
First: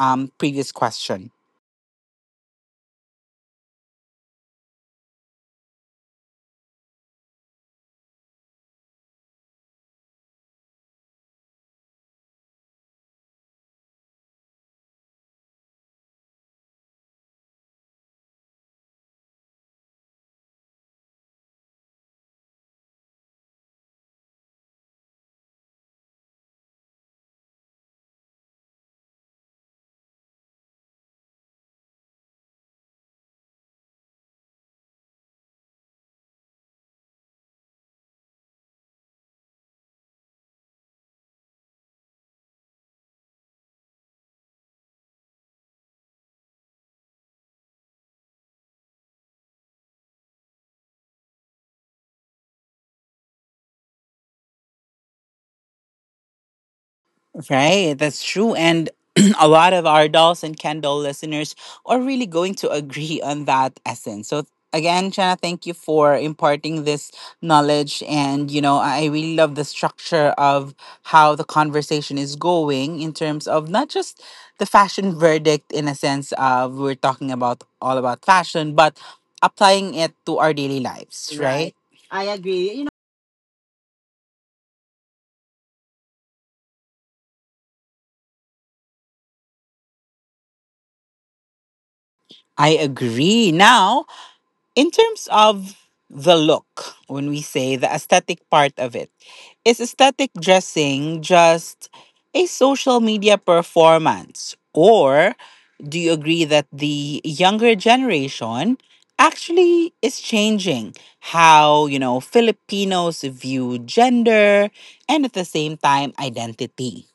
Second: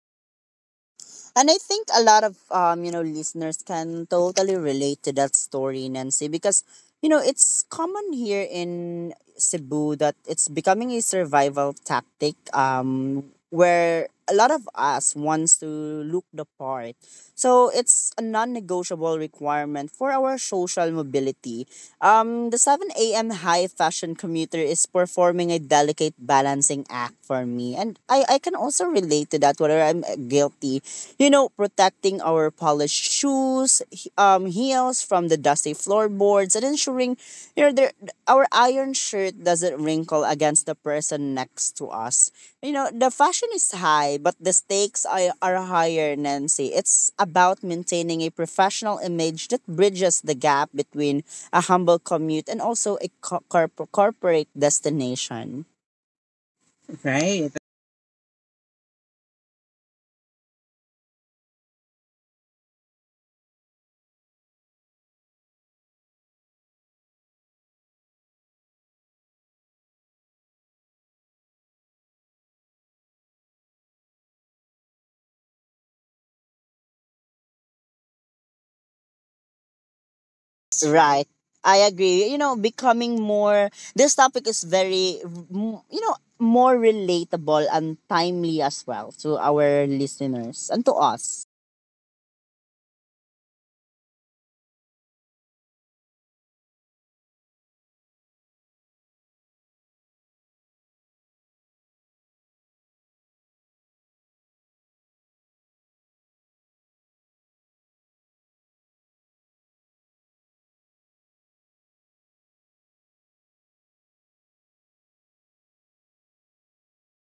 previous question.
And I think a lot of you know, listeners can totally relate to that story, Nancy, because you know, it's common here in Cebu that it's becoming a survival tactic where a lot of us wants to look the part, so it's a non-negotiable requirement for our social mobility. The 7 a.m. high fashion commuter is performing a delicate balancing act for me. And I can also relate to that, whether I'm guilty. You know, protecting our polished shoes, heels from the dusty floorboards, and ensuring you know, there, our iron shirt doesn't wrinkle against the person next to us. You know, the fashion is high, but the stakes are higher, Nancy. It's about maintaining a professional image that bridges the gap between a humble commute and also a corporate destination. Right.
Right, that's true. And a lot of our dolls and Kendall listeners are really going to agree on that essence. So again, Chana, thank you for imparting this knowledge. And I really love the structure of how the conversation is going in terms of not just the fashion verdict in a sense of we're talking about all about fashion, but applying it to our
That's
daily
true. Right.
lives. Right.
I
Right?
agree.
I
You know,
agree.
becoming more this topic is very you know, more relatable and timely as well to our listeners and to us.
I agree. Now, in terms of the look, when we say the aesthetic part of it, is aesthetic dressing just a social media performance? Or do you agree that the younger generation actually is changing how, Filipinos view gender and at the same time identity?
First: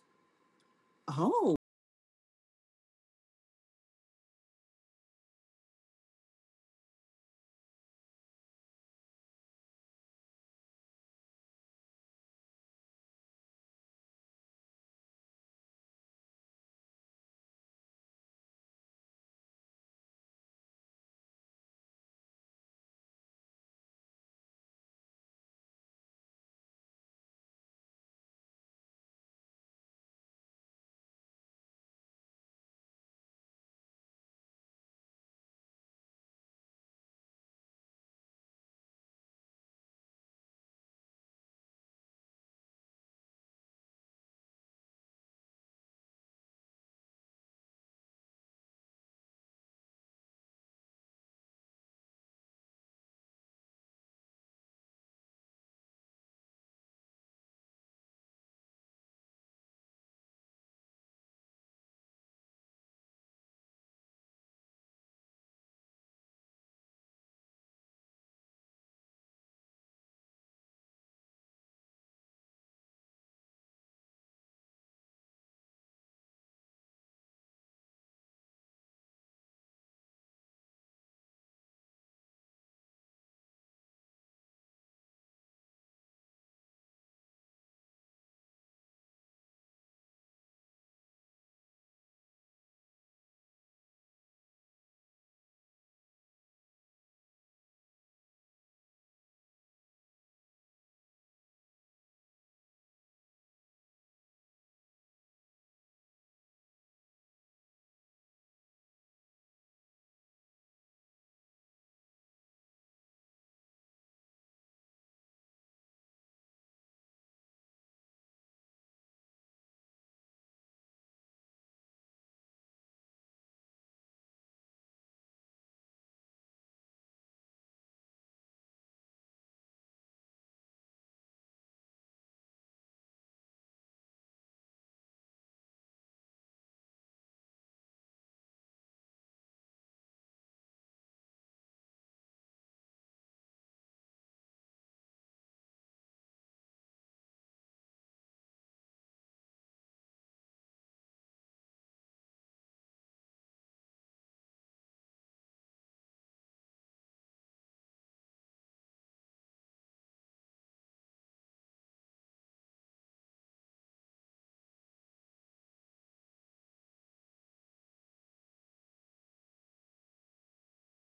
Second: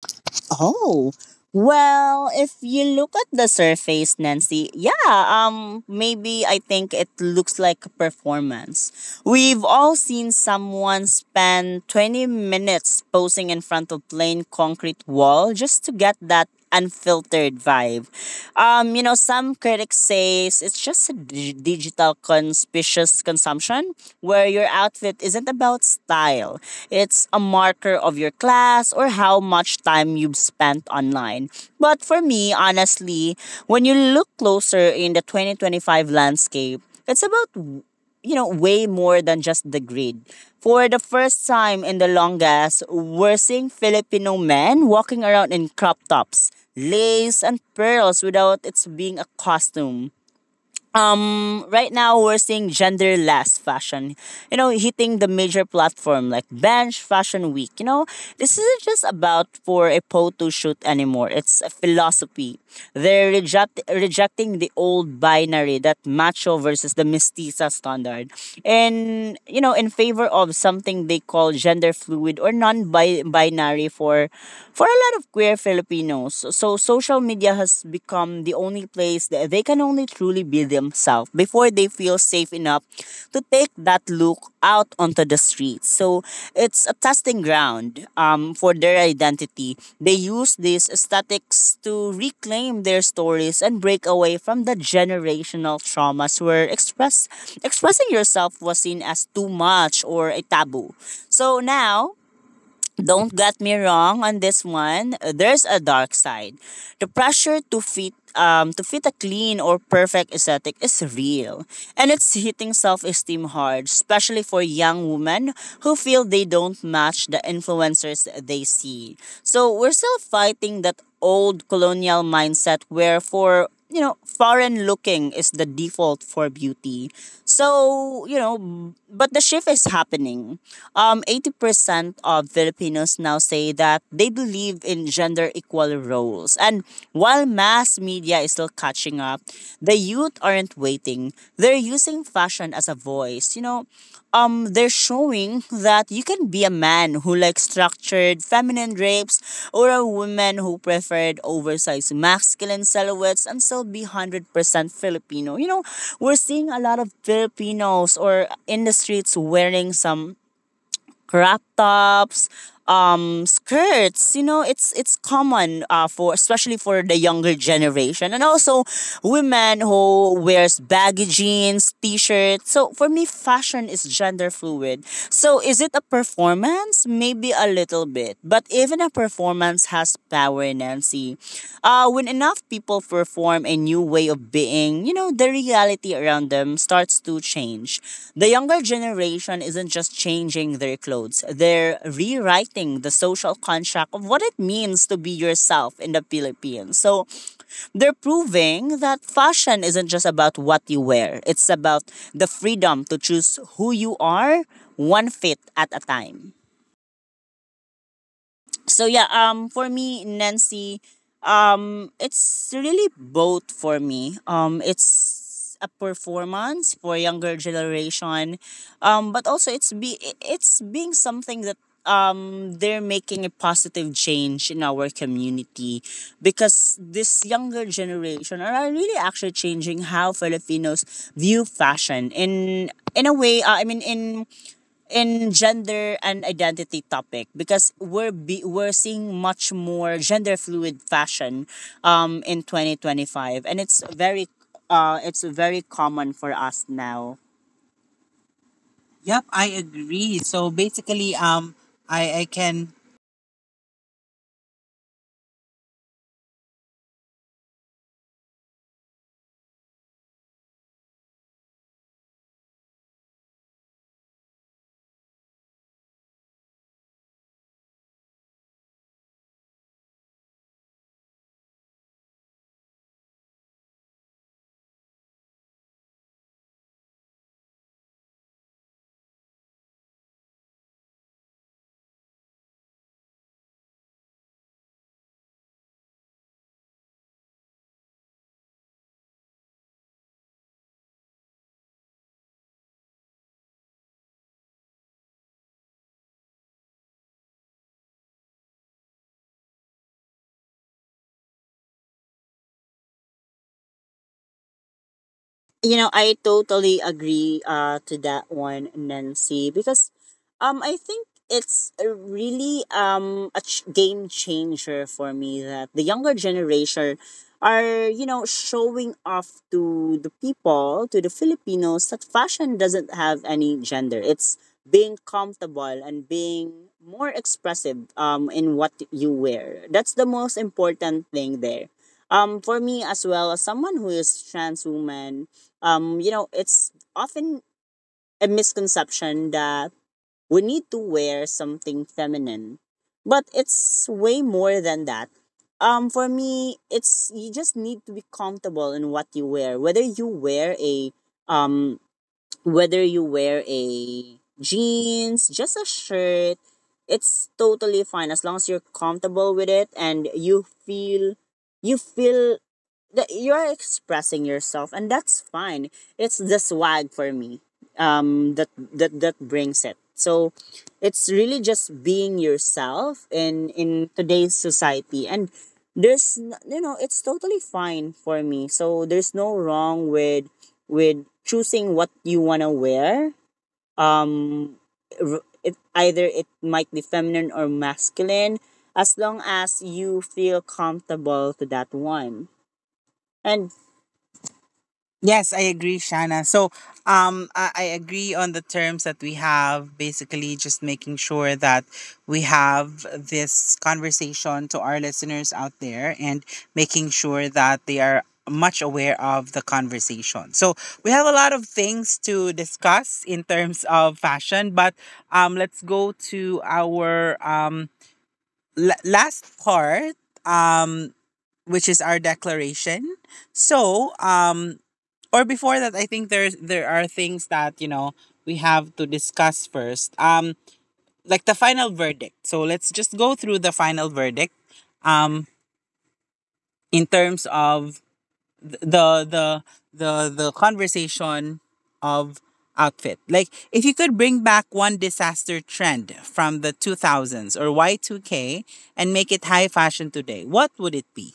Oh,
Oh.
well, if you look at the surface, Nancy, yeah, maybe I think it looks like a performance. We've all seen someone spend 20 minutes posing in front of plain concrete wall just to get that unfiltered vibe. You know, some critics say it's just a digital conspicuous consumption where your outfit isn't about style. It's a marker of your class or how much time you've spent online. But for me, honestly, when you look closer in the 2025 landscape, it's about you know, way more than just the grid. For the first time in the longest, we're seeing Filipino men walking around in crop tops, lace, and pearls without it's being a costume. um right now we're seeing genderless fashion, you know, hitting the major platform like Bench Fashion Week. You know, this isn't just about for a photo shoot anymore, it's a philosophy. They're rejecting the old binary, that macho versus the mestiza standard, and you know, in favor of something they call gender fluid or non-binary. For a lot of queer Filipinos, so social media has become the only place that they can only truly be themselves before they feel safe enough to take that look out onto the streets. So it's a testing ground, for their identity. They use these aesthetics to reclaim their stories and break away from the generational traumas where expressing yourself was seen as too much or a taboo. So now, don't get me wrong on this one. There's a dark side. The pressure to fit a clean or perfect aesthetic is real, and it's hitting self-esteem hard, especially for young women who feel they don't match the influencers they see. So we're still fighting that old colonial mindset where, for you know, foreign looking is the default for beauty. So you know, but the shift is happening. Um, 80% of Filipinos now say that they believe in gender equal roles, and while mass media is still catching up, the youth aren't waiting. They're using fashion as a voice, you know. They're showing that you can be a man who likes structured feminine drapes or a woman who preferred oversized masculine silhouettes and still be 100% Filipino. You know, we're seeing a lot of Filipinos or in the streets wearing some crop tops, skirts. You know, it's common uh, for especially for the younger generation, and also women who wears baggy jeans t-shirts. So for me, fashion is gender fluid. So is it a performance? Maybe a little bit, but even a performance performance has power, Nancy. When enough people perform a new way of being, you know, the reality around them starts to change. The younger generation isn't just changing their clothes, they're rewriting the social contract of what it means to be yourself in the Philippines. So they're proving that fashion isn't just about what you wear, it's about the freedom to choose who you are, one fit at a time. So yeah, for me, Nancy, it's really both for me. Um, it's a performance for younger generation, but also it's being something that they're making a positive change in our community, because this younger generation are really actually changing how Filipinos view fashion in a way. I mean, in gender and identity topic, because we're seeing much more gender fluid fashion in 2025, and it's very common for us now. Yep, I agree. So basically, I can you know, I totally agree to that one, Nancy, because I think it's a really a game changer for me, that the younger generation are, you know, showing off to the people, to the Filipinos, that fashion doesn't have any gender. It's being comfortable and being more expressive, in what you wear. That's the most important thing there. For me as well, as someone who is trans woman, you know, it's often a misconception that we need to wear something feminine, but it's way more than that. For me, it's you just need to be comfortable in what you wear, whether you wear a whether you wear a jeans, just a shirt, it's totally fine as long as you're comfortable with it and you feel that you're expressing yourself, and that's fine. It's the swag for me. Um, that brings it. So it's really just being yourself in today's society, and there's you know, it's totally fine for me. So there's no wrong with choosing what you want to wear. Um, either it might be feminine or masculine, as long as you feel comfortable to that one. And yes, I agree, Shanna. So, I agree on the terms that we have. Basically, just making sure that we have this conversation to our listeners out there, and making sure that they are much aware of the conversation. So, we have a lot of things to discuss in terms of fashion, but let's go to our last part, um, which is our declaration. So, or before that, I think there are things that you know, we have to discuss first. Um, like the final verdict. So let's just go through the final verdict, um in terms of th- the the the conversation of outfit. Like if you could bring back one disaster trend from the 2000s or Y2K and make it high fashion today, what would it be?